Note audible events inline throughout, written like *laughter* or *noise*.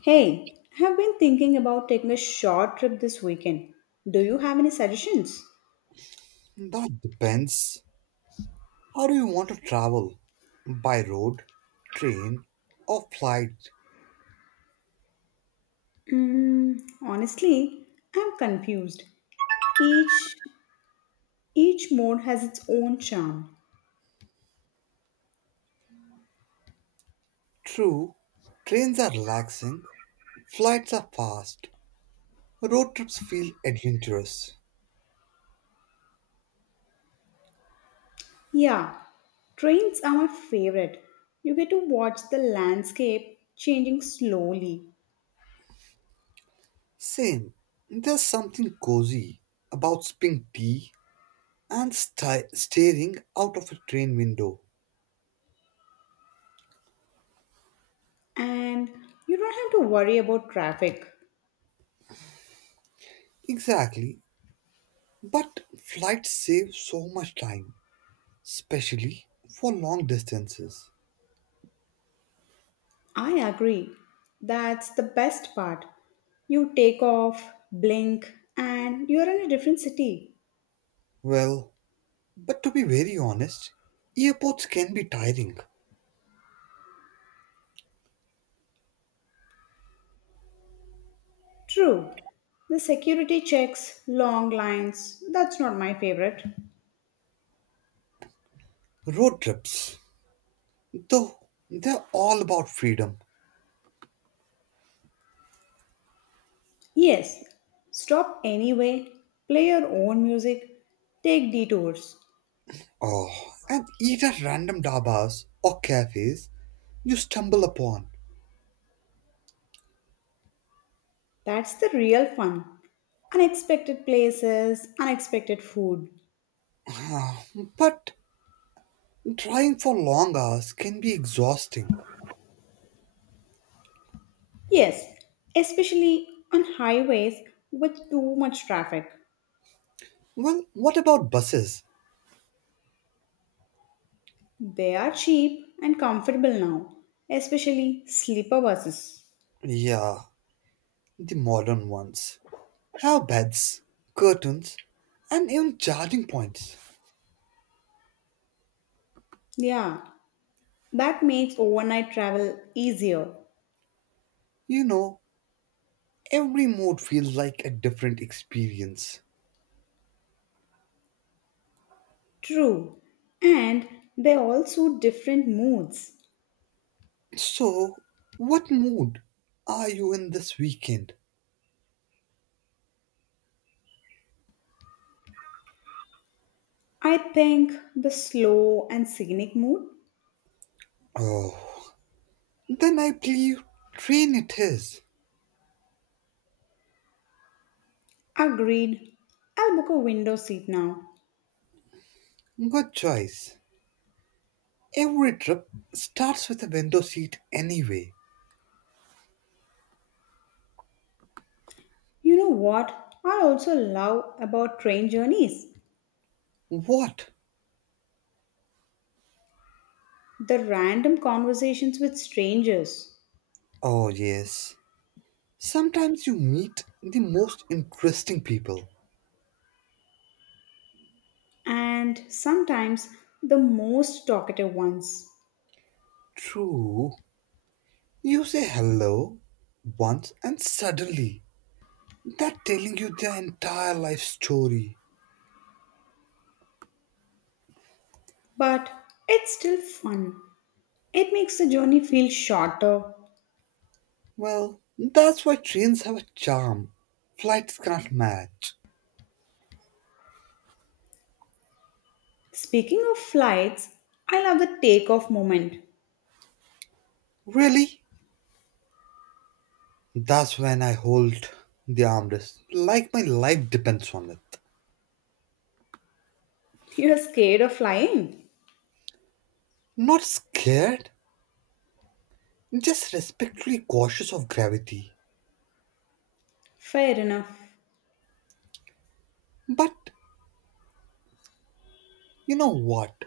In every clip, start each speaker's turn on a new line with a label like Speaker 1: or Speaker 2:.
Speaker 1: Hey, I've been thinking about taking a short trip this weekend. Do you have any suggestions?
Speaker 2: That depends. How do you want to travel? By road, train, or flight?
Speaker 1: Mm, honestly, I'm confused. Each each mode has its own charm.
Speaker 2: True, trains are relaxing, flights are fast, road trips feel adventurous.
Speaker 1: Yeah, trains are my favorite. You get to watch the landscape changing slowly
Speaker 2: Same, there's something cozy about sipping tea and staring out of a train window.
Speaker 1: and you don't have to worry about traffic.
Speaker 2: Exactly, but flights save so much time, especially for long distances.
Speaker 1: I agree. That's the best part. You take off, blink, and you're in a different city.
Speaker 2: Well, But to be very honest, airports can be tiring.
Speaker 1: True, the security checks, long lines, that's not my favorite.
Speaker 2: Road trips, though, they're all about freedom.
Speaker 1: Yes, stop anyway, play your own music, take detours.
Speaker 2: Oh, and eat at random dabas or cafes you stumble upon.
Speaker 1: That's the real fun. Unexpected places, unexpected food.
Speaker 2: Ah, but driving for long hours can be exhausting.
Speaker 1: Yes, especially on highways with too much traffic.
Speaker 2: Well, what about buses?
Speaker 1: They are cheap and comfortable now, especially sleeper buses.
Speaker 2: Yeah, the modern ones. Have beds, curtains, and even charging points.
Speaker 1: Yeah, that makes overnight travel easier.
Speaker 2: You know, every mode feels like a different experience.
Speaker 1: True, and they all suit different moods.
Speaker 2: So, what mood are you in this weekend?
Speaker 1: I think the slow and scenic mood.
Speaker 2: Oh, then I believe train it is.
Speaker 1: Agreed. I'll book a window seat now.
Speaker 2: Good choice. Every trip starts with a window seat anyway.
Speaker 1: You know what I also love about train journeys?
Speaker 2: What?
Speaker 1: The random conversations with strangers,
Speaker 2: Oh, yes. Sometimes you meet the most interesting people.
Speaker 1: and sometimes the most talkative ones.
Speaker 2: True. You say hello once and suddenly they're telling you their entire life story.
Speaker 1: But it's still fun. It makes the journey feel shorter.
Speaker 2: Well, that's why trains have a charm flights cannot match.
Speaker 1: Speaking of flights, I love the takeoff moment.
Speaker 2: Really? That's when I hold the armrest like my life depends on it.
Speaker 1: You're scared of flying?
Speaker 2: Not scared, just respectfully cautious of gravity.
Speaker 1: Fair enough.
Speaker 2: But you know what?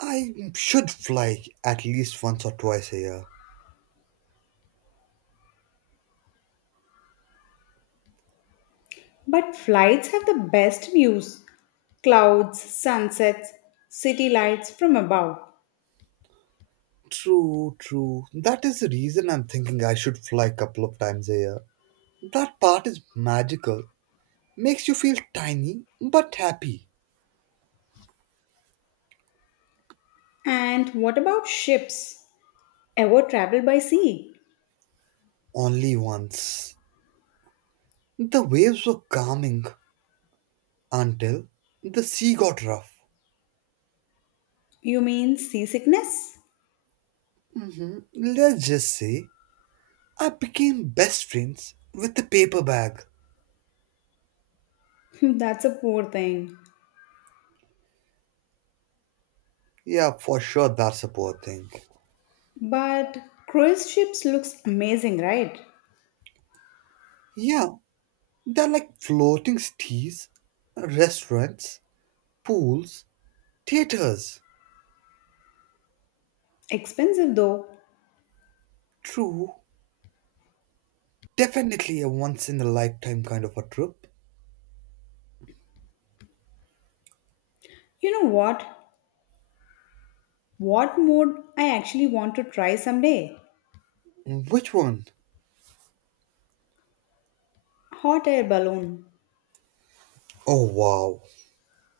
Speaker 2: I should fly at least once or twice a year.
Speaker 1: But flights have the best views, clouds, sunsets, city lights from above.
Speaker 2: True, true. That is the reason I'm thinking I should fly a couple of times a year. That part is magical. Makes you feel tiny but happy.
Speaker 1: And what about ships? Ever travel by sea?
Speaker 2: Only once. The waves were calming until the sea got rough.
Speaker 1: You mean seasickness?
Speaker 2: Mhm. Let's just say I became best friends with the paper bag.
Speaker 1: *laughs* That's a poor thing.
Speaker 2: Yeah, for sure, that's a poor thing.
Speaker 1: But cruise ships looks amazing, right?
Speaker 2: Yeah, they're like floating cities, restaurants, pools, theaters.
Speaker 1: Expensive though.
Speaker 2: True. Definitely a once in a lifetime kind of a trip.
Speaker 1: You know what? What mode I actually want to try someday?
Speaker 2: Which one?
Speaker 1: Hot air balloon.
Speaker 2: Oh wow,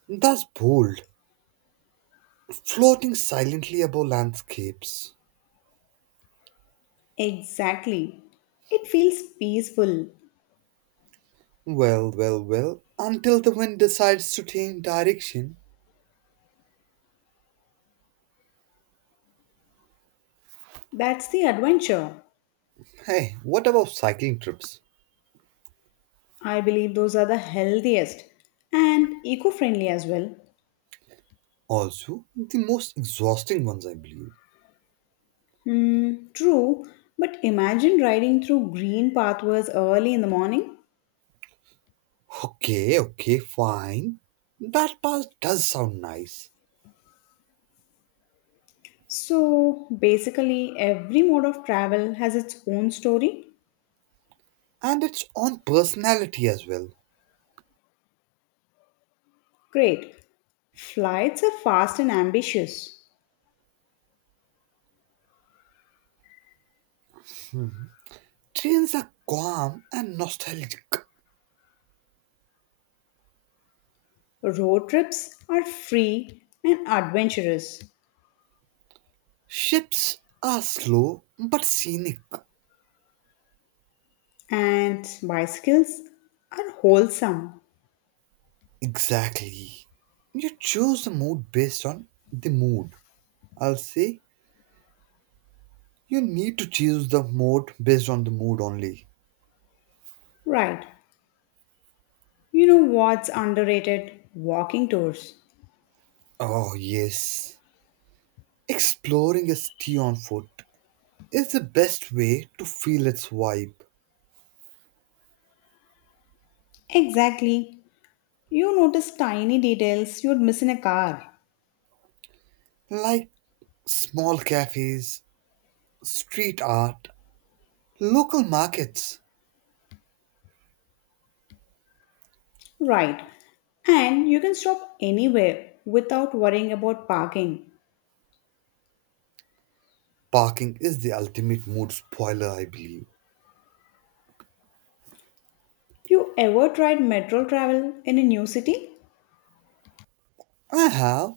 Speaker 2: that's bold. Floating silently above landscapes.
Speaker 1: Exactly. It feels peaceful.
Speaker 2: Well, well, well. Until the wind decides to change direction.
Speaker 1: That's the adventure.
Speaker 2: Hey, what about cycling trips?
Speaker 1: I believe those are the healthiest and eco friendly as well.
Speaker 2: Also, the most exhausting ones, I believe.
Speaker 1: Hmm, true, but imagine riding through green pathways early in the morning.
Speaker 2: Okay, okay, fine. That part does sound nice.
Speaker 1: So basically, every mode of travel has its own story.
Speaker 2: And it's on personality as well.
Speaker 1: Great. Flights are fast and ambitious.
Speaker 2: Trains are calm and nostalgic.
Speaker 1: Road trips are free and adventurous.
Speaker 2: Ships are slow but scenic.
Speaker 1: And bicycles are wholesome.
Speaker 2: Exactly. You choose the mood based on the mood. I'll say you need to choose the mode based on the mood only.
Speaker 1: Right. You know what's underrated? Walking tours.
Speaker 2: Oh, yes. Exploring a city on foot is the best way to feel its vibe.
Speaker 1: Exactly. You notice tiny details you'd miss in a car.
Speaker 2: Like small cafes, street art, local markets.
Speaker 1: Right. And you can stop anywhere without worrying about parking.
Speaker 2: Parking is the ultimate mood spoiler, I believe.
Speaker 1: You ever tried metro travel in a new city?
Speaker 2: I have.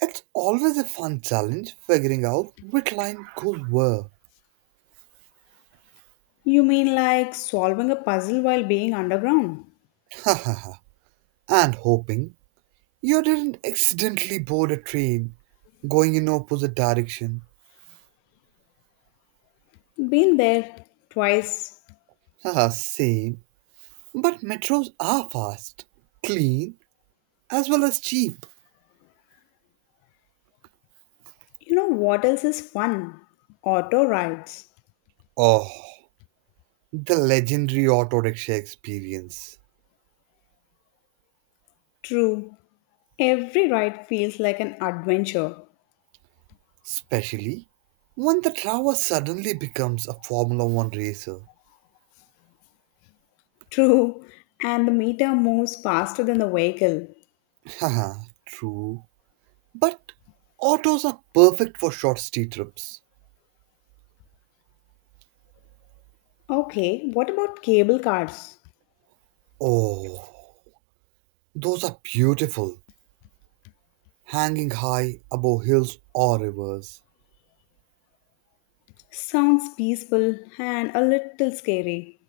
Speaker 2: It's always a fun challenge figuring out which line goes where.
Speaker 1: You mean like solving a puzzle while being underground?
Speaker 2: *laughs* And hoping you didn't accidentally board a train going in opposite direction.
Speaker 1: Been there twice.
Speaker 2: Ah, same. But metros are fast, clean, as well as cheap.
Speaker 1: You know what else is fun? Auto rides.
Speaker 2: Oh, the legendary auto rickshaw experience.
Speaker 1: True, every ride feels like an adventure.
Speaker 2: Especially when the driver suddenly becomes a Formula One racer.
Speaker 1: True, and the meter moves faster than the vehicle.
Speaker 2: Haha, true. But autos are perfect for short city trips.
Speaker 1: Okay, what about cable cars?
Speaker 2: Oh, those are beautiful, hanging high above hills or rivers.
Speaker 1: Sounds peaceful and a little scary,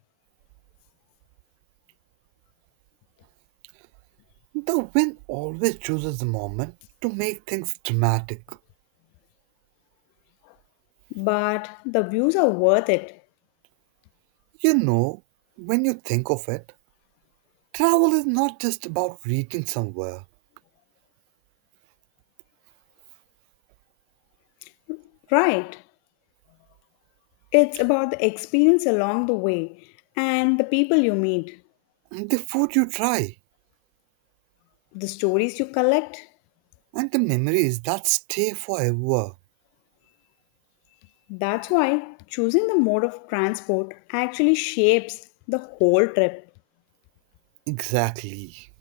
Speaker 2: The wind always chooses the moment to make things dramatic.
Speaker 1: but the views are worth it.
Speaker 2: You know, when you think of it, travel is not just about reaching somewhere.
Speaker 1: Right, it's about the experience along the way and the people you meet,
Speaker 2: The food you try
Speaker 1: the stories you collect.
Speaker 2: and the memories that stay forever.
Speaker 1: That's why choosing the mode of transport actually shapes the whole trip.
Speaker 2: Exactly.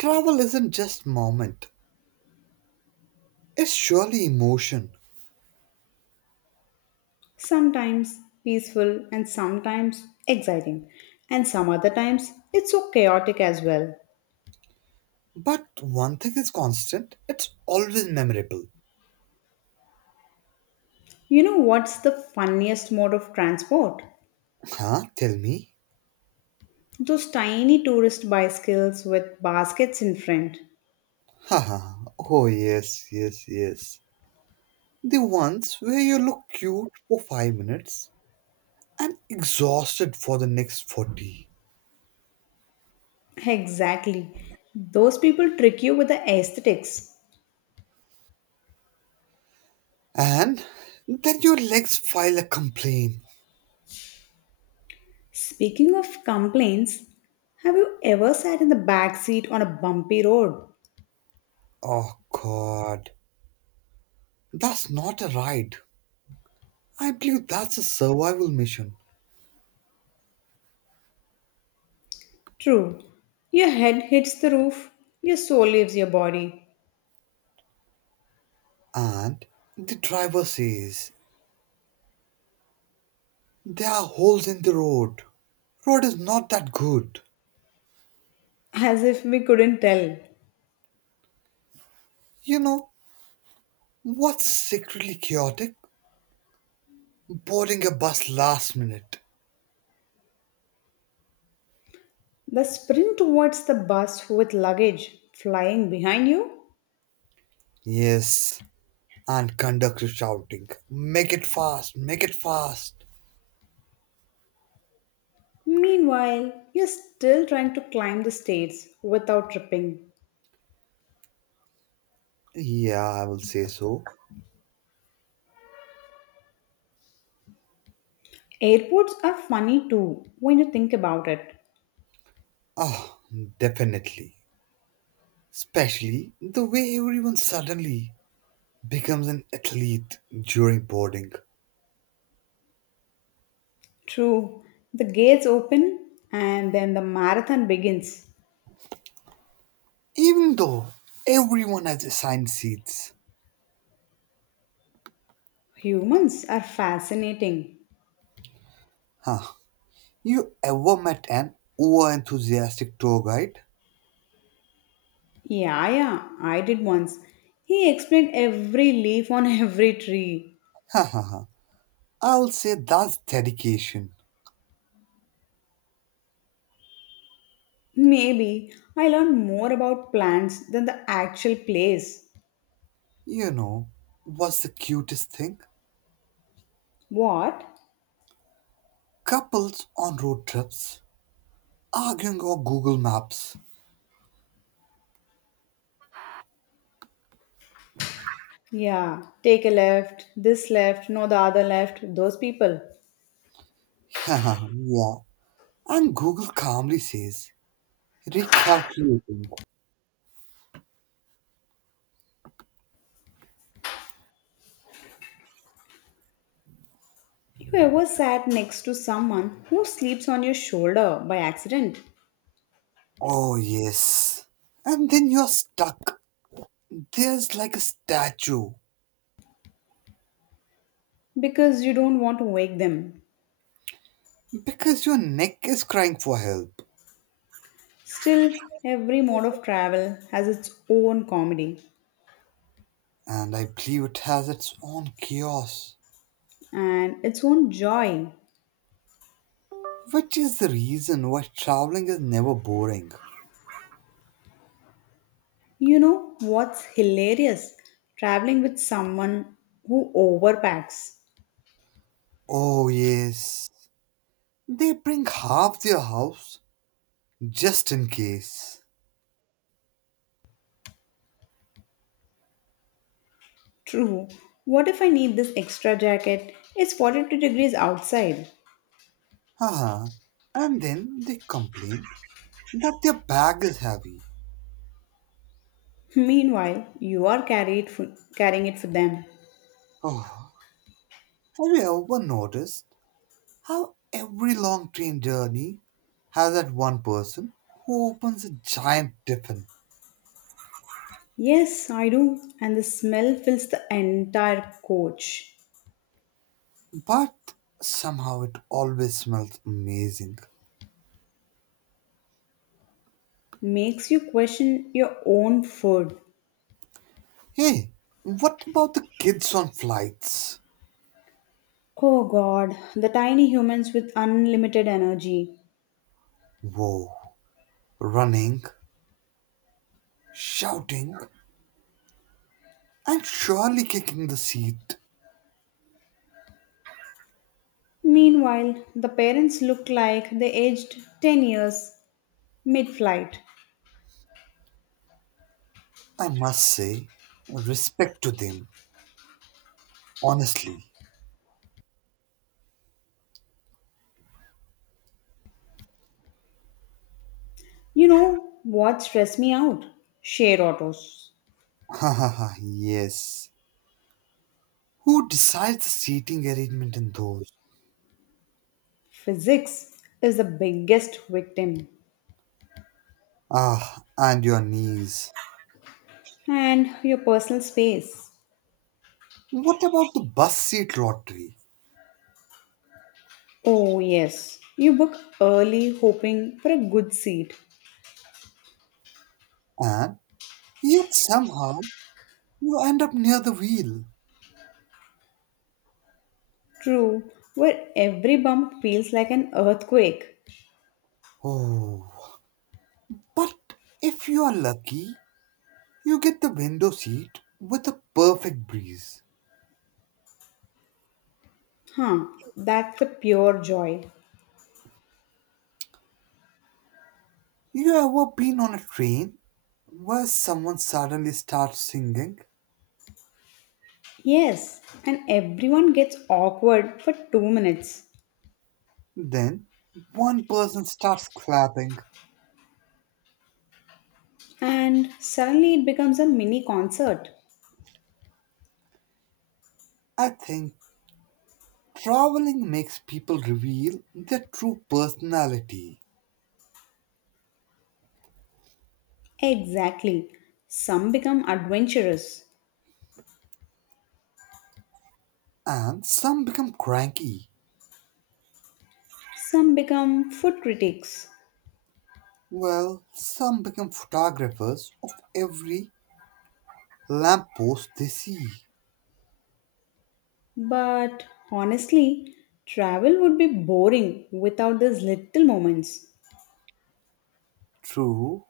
Speaker 2: Travel isn't just moment. It's surely emotion.
Speaker 1: Sometimes peaceful and sometimes exciting, and some other times it's so chaotic as well.
Speaker 2: But one thing is constant, it's always memorable.
Speaker 1: You know what's the funniest mode of transport?
Speaker 2: Huh? Tell me.
Speaker 1: Those tiny tourist bicycles with baskets in front.
Speaker 2: *laughs* Haha. Oh yes, yes, yes. The ones where you look cute for 5 minutes and exhausted for the next 40.
Speaker 1: Exactly. Those people trick you with the aesthetics.
Speaker 2: And then your legs file a complaint.
Speaker 1: Speaking of complaints, have you ever sat in the back seat on a bumpy road?
Speaker 2: Oh god, that's not a ride. I believe that's a survival mission.
Speaker 1: True. Your head hits the roof, your soul leaves your body.
Speaker 2: And the driver says, There are holes in the road. Road is not that good.
Speaker 1: As if we couldn't tell.
Speaker 2: You know, what's secretly chaotic? Boarding a bus last minute.
Speaker 1: The sprint towards the bus with luggage flying behind you?
Speaker 2: Yes, and conductor shouting, Make it fast, make it fast.
Speaker 1: Meanwhile, you're still trying to climb the stairs without tripping.
Speaker 2: Yeah, I will say so.
Speaker 1: Airports are funny too when you think about it.
Speaker 2: Oh, definitely. Especially the way everyone suddenly becomes an athlete during boarding.
Speaker 1: True, the gates open and then the marathon begins.
Speaker 2: Even though everyone has assigned seats.
Speaker 1: Humans are fascinating.
Speaker 2: Huh. You ever met an over enthusiastic tour guide?
Speaker 1: Yeah, yeah, I did once. He explained every leaf on *laughs* every tree.
Speaker 2: Ha ha ha. I'll say that's dedication.
Speaker 1: Maybe I learned more about plants than the actual place.
Speaker 2: You know, what's the cutest thing?
Speaker 1: What?
Speaker 2: Couples on road trips arguing over Google Maps.
Speaker 1: Yeah, take a left, this left, no, the other left, those people.
Speaker 2: *laughs* Yeah, yeah. And Google calmly says, recalculating.
Speaker 1: You ever sat next to someone who sleeps on your shoulder by accident
Speaker 2: Oh, yes. And then you're stuck. There's like a statue.
Speaker 1: because you don't want to wake them?
Speaker 2: Because your neck is crying for help.
Speaker 1: Still, every mode of travel has its own comedy
Speaker 2: And I believe it has its own chaos.
Speaker 1: and its own joy.
Speaker 2: Which is the reason why traveling is never boring.
Speaker 1: You know what's hilarious? Traveling with someone who overpacks.
Speaker 2: Oh, yes. They bring half their house just in case.
Speaker 1: True. What if I need this extra jacket? It's 42 degrees outside.
Speaker 2: Haha. And then they complain that their bag is heavy.
Speaker 1: Meanwhile, you are carry it for, carrying it for them.
Speaker 2: Oh, have you ever noticed how every long train journey has that one person who opens a giant tiffin,
Speaker 1: Yes, I do. And the smell fills the entire coach.
Speaker 2: but somehow it always smells amazing.
Speaker 1: Makes you question your own food.
Speaker 2: Hey, what about the kids on flights?
Speaker 1: Oh god, the tiny humans with unlimited energy.
Speaker 2: Whoa, running, shouting, and surely kicking the seat.
Speaker 1: Meanwhile, the parents look like they aged 10 years mid flight.
Speaker 2: I must say, respect to them, honestly.
Speaker 1: You know what stressed me out? Share autos.
Speaker 2: *laughs* Yes. Who decides the seating arrangement in those?
Speaker 1: Physics is the biggest victim.
Speaker 2: Ah, and your knees.
Speaker 1: And your personal space.
Speaker 2: What about the bus seat lottery?
Speaker 1: Oh, yes. You book early hoping for a good seat.
Speaker 2: And yet somehow you end up near the wheel.
Speaker 1: True, where every bump feels like an earthquake.
Speaker 2: Oh. But if you are lucky, you get the window seat with a perfect breeze.
Speaker 1: Huh, that's the pure joy.
Speaker 2: You ever been on a train where someone suddenly starts singing?
Speaker 1: Yes, and everyone gets awkward for 2 minutes.
Speaker 2: Then one person starts clapping.
Speaker 1: And suddenly it becomes a mini concert.
Speaker 2: I think traveling makes people reveal their true personality,
Speaker 1: Exactly. Some become adventurous,
Speaker 2: and some become cranky.
Speaker 1: some become food critics.
Speaker 2: Well, some become photographers of every lamppost they see.
Speaker 1: But honestly, travel would be boring without these little moments.
Speaker 2: True,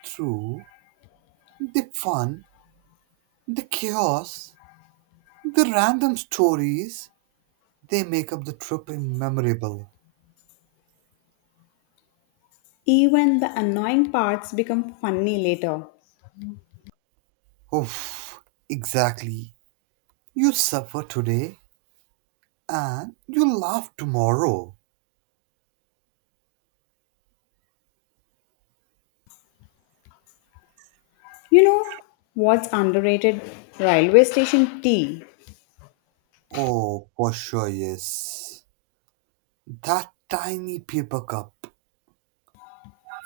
Speaker 2: true. The fun, the chaos, the random stories, they make up the trip memorable.
Speaker 1: Even the annoying parts become funny later.
Speaker 2: Oof, exactly. You suffer today and you laugh tomorrow.
Speaker 1: You know what's underrated? Railway station tea.
Speaker 2: Oh, for sure, yes. That tiny paper cup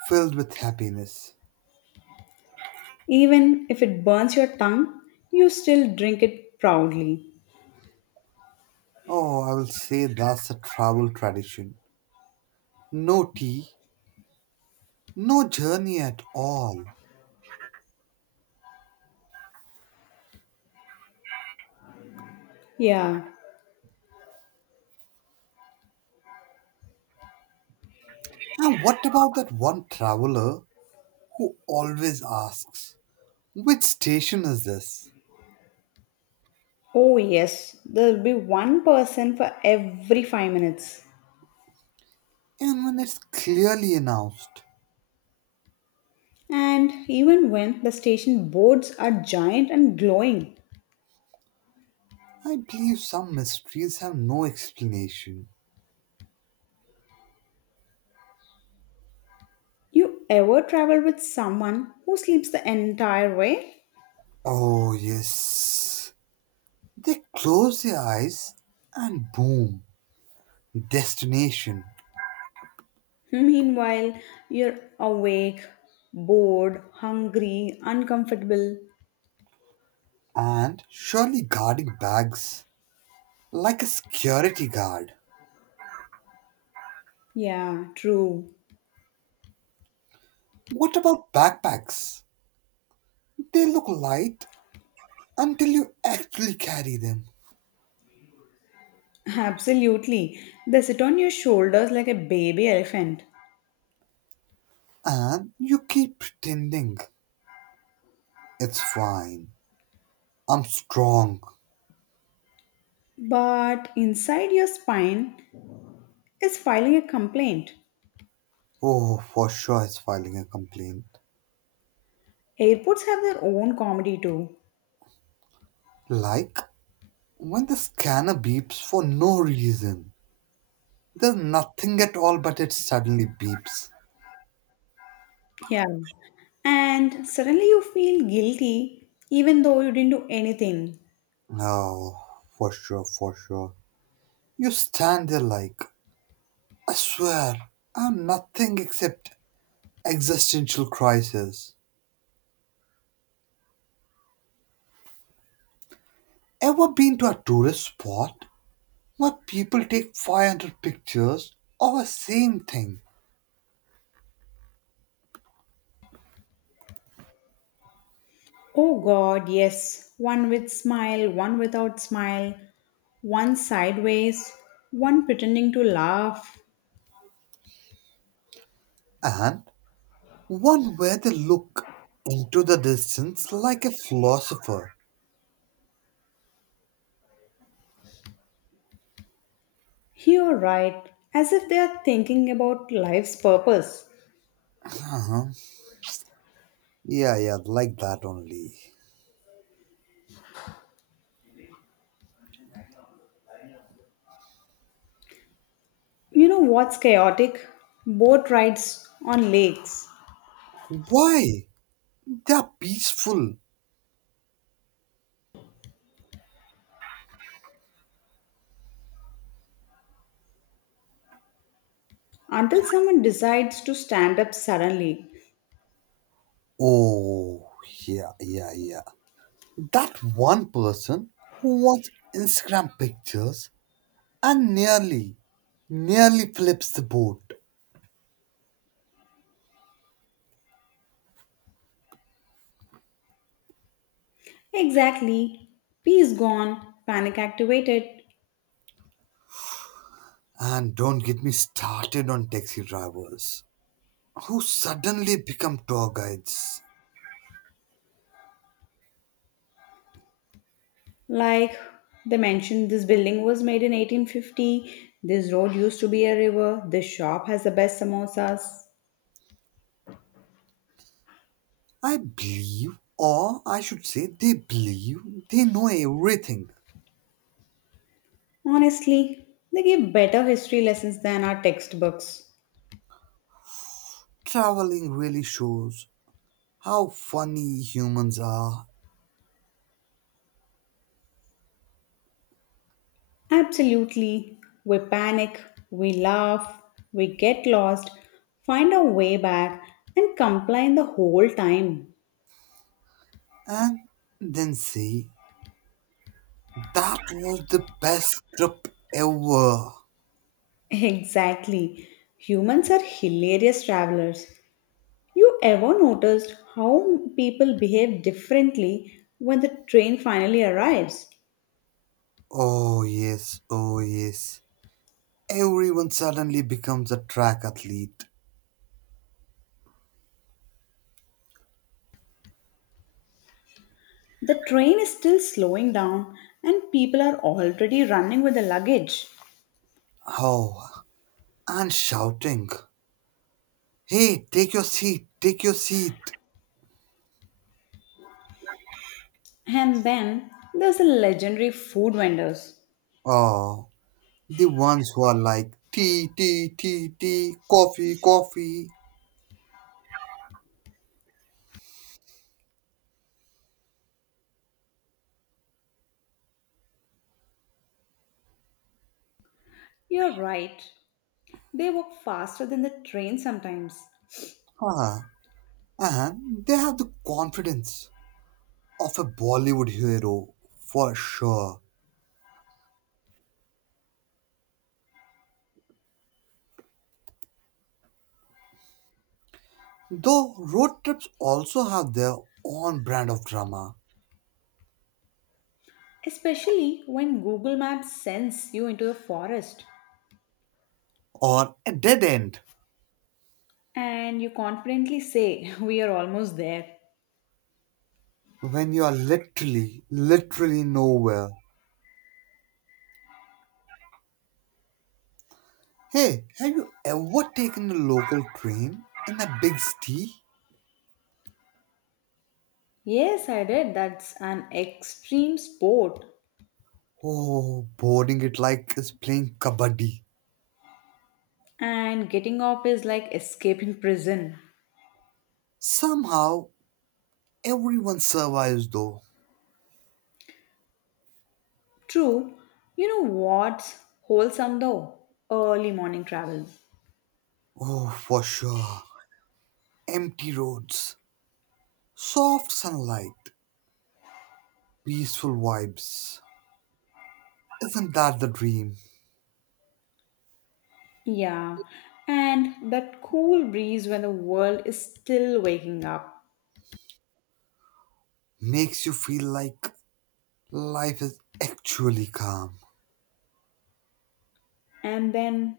Speaker 2: filled with happiness.
Speaker 1: Even if it burns your tongue, you still drink it proudly.
Speaker 2: Oh, I will say that's a travel tradition. No tea, no journey at all.
Speaker 1: Yeah.
Speaker 2: Now, what about that one traveler who always asks, Which station is this?
Speaker 1: Oh, yes. There'll be one person for every 5 minutes.
Speaker 2: And when it's clearly announced,
Speaker 1: And even when the station boards are giant and glowing,
Speaker 2: I believe some mysteries have no explanation.
Speaker 1: you ever travel with someone who sleeps the entire way?
Speaker 2: Oh, yes. They close their eyes and boom, destination.
Speaker 1: Meanwhile, you're awake, bored, hungry, uncomfortable.
Speaker 2: And surely guarding bags like a security guard.
Speaker 1: Yeah, true.
Speaker 2: What about backpacks? They look light until you actually carry them.
Speaker 1: Absolutely. They sit on your shoulders like a baby elephant.
Speaker 2: And you keep pretending it's fine. I'm strong.
Speaker 1: But inside your spine is filing a complaint.
Speaker 2: Oh, for sure it's filing a complaint.
Speaker 1: Airports have their own comedy too.
Speaker 2: Like when the scanner beeps for no reason. There's nothing at all, but it suddenly beeps.
Speaker 1: Yeah. And suddenly you feel guilty even though you didn't do anything.
Speaker 2: No, for sure, for sure. You stand there like, I swear, I'm nothing except existential crisis. Ever been to a tourist spot? Now people take 500 pictures of a same thing,
Speaker 1: Oh God, yes. One with smile, one without smile, one sideways, one pretending to laugh.
Speaker 2: and one where they look into the distance like a philosopher.
Speaker 1: You're right, as if they are thinking about life's purpose.
Speaker 2: Uh-huh. Yeah, yeah, like that only.
Speaker 1: You know what's chaotic? Boat rides on lakes
Speaker 2: Why? They're peaceful.
Speaker 1: until someone decides to stand up suddenly.
Speaker 2: Oh, yeah, yeah, yeah. That one person who wants Instagram pictures and nearly, nearly flips the boat.
Speaker 1: Exactly. Peace gone, panic activated.
Speaker 2: And don't get me started on taxi drivers, who suddenly become tour guides.
Speaker 1: Like they mentioned, this building was made in 1850. This road used to be a river. This shop has the best samosas.
Speaker 2: I believe, or I should say, they believe they know everything.
Speaker 1: Honestly, they give better history lessons than our textbooks.
Speaker 2: Traveling really shows how funny humans are,
Speaker 1: Absolutely. We panic, we laugh, we get lost, find our way back, and complain the whole time.
Speaker 2: and then say, That was the best trip ever.
Speaker 1: *laughs* Exactly. Humans are hilarious travelers. You ever noticed how people behave differently when the train finally arrives?
Speaker 2: Oh, yes, oh, yes. Everyone suddenly becomes a track athlete.
Speaker 1: The train is still slowing down and people are already running with the luggage.
Speaker 2: Oh, and shouting, Hey, take your seat, take your seat.
Speaker 1: And then there's the legendary food vendors.
Speaker 2: Oh, the ones who are like tea, tea, tea, tea, coffee, coffee.
Speaker 1: You're right, they walk faster than the train sometimes,
Speaker 2: Huh. And they have the confidence of a Bollywood hero for sure. Though road trips also have their own brand of drama,
Speaker 1: especially when Google Maps sends you into the forest
Speaker 2: or a dead end
Speaker 1: and you confidently say, *laughs* we are almost there.
Speaker 2: when you are literally, literally nowhere. Hey, have you ever taken a local train in a big city?
Speaker 1: Yes, I did. That's an extreme sport.
Speaker 2: Oh, boarding it like is playing kabaddi.
Speaker 1: And getting off is like escaping prison.
Speaker 2: Somehow everyone survives though.
Speaker 1: True, you know what's wholesome though? Early morning travel.
Speaker 2: Oh, for sure. Empty roads, soft sunlight, peaceful vibes. Isn't that the dream?
Speaker 1: Yeah, and that cool breeze when the world is still waking up.
Speaker 2: Makes you feel like life is actually calm.
Speaker 1: And then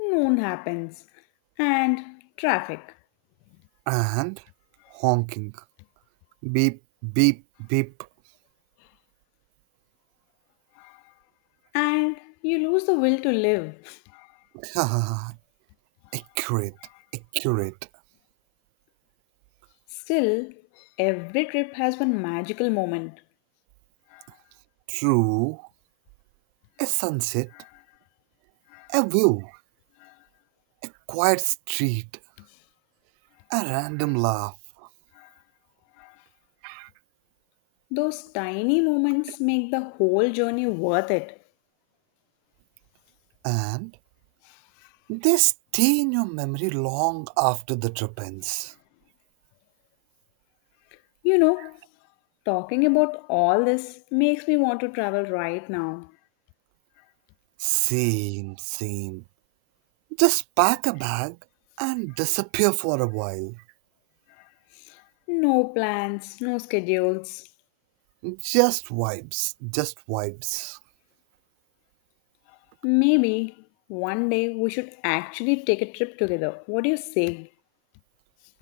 Speaker 1: noon happens, and traffic,
Speaker 2: And honking. Beep, beep, beep.
Speaker 1: and you lose the will to live.
Speaker 2: *laughs* Accurate, accurate.
Speaker 1: Still, every trip has one magical moment.
Speaker 2: True. A sunset, a view, quiet street, a random laugh,
Speaker 1: Those tiny moments make the whole journey worth it.
Speaker 2: and they stay in your memory long after the trip ends.
Speaker 1: You know, talking about all this makes me want to travel right now.
Speaker 2: Same, same. Just pack a bag and disappear for a while.
Speaker 1: No plans, no schedules.
Speaker 2: Just vibes, just vibes.
Speaker 1: Maybe one day we should actually take a trip together. What do you say?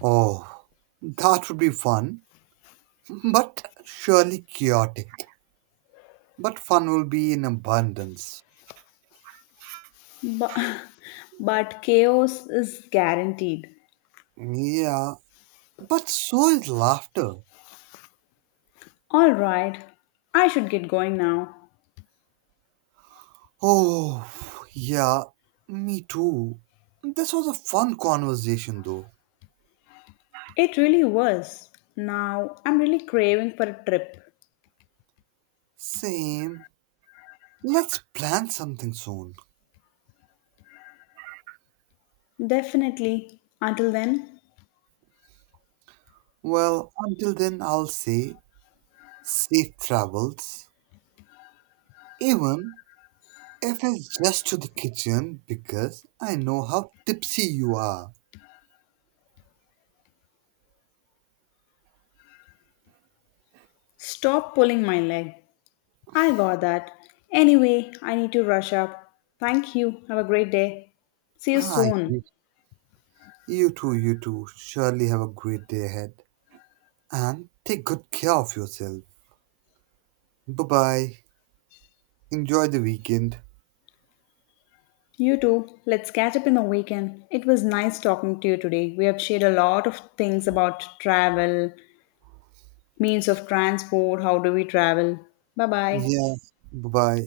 Speaker 2: Oh, that would be fun, *laughs* but surely chaotic. But fun will be in abundance.
Speaker 1: But, *laughs* but chaos is guaranteed.
Speaker 2: Yeah, but so is laughter.
Speaker 1: Alright, I should get going now.
Speaker 2: Oh, yeah, me too. This was a fun conversation though.
Speaker 1: It really was. Now I'm really craving for a trip.
Speaker 2: Same. Let's plan something soon.
Speaker 1: Definitely. Until then,
Speaker 2: Well, until then, I'll say safe travels, even if it's just to the kitchen because I know how tipsy you are.
Speaker 1: stop pulling my leg. I got that. Anyway, I need to rush up. Thank you. Have a great day. See you
Speaker 2: Ah,
Speaker 1: soon.
Speaker 2: you too, you too. Surely have a great day ahead and take good care of yourself. Bye bye. Enjoy the weekend.
Speaker 1: You too. Let's catch up in the weekend. It was nice talking to you today. We have shared a lot of things about travel, means of transport, how do we travel. Bye bye.
Speaker 2: Yeah, bye bye.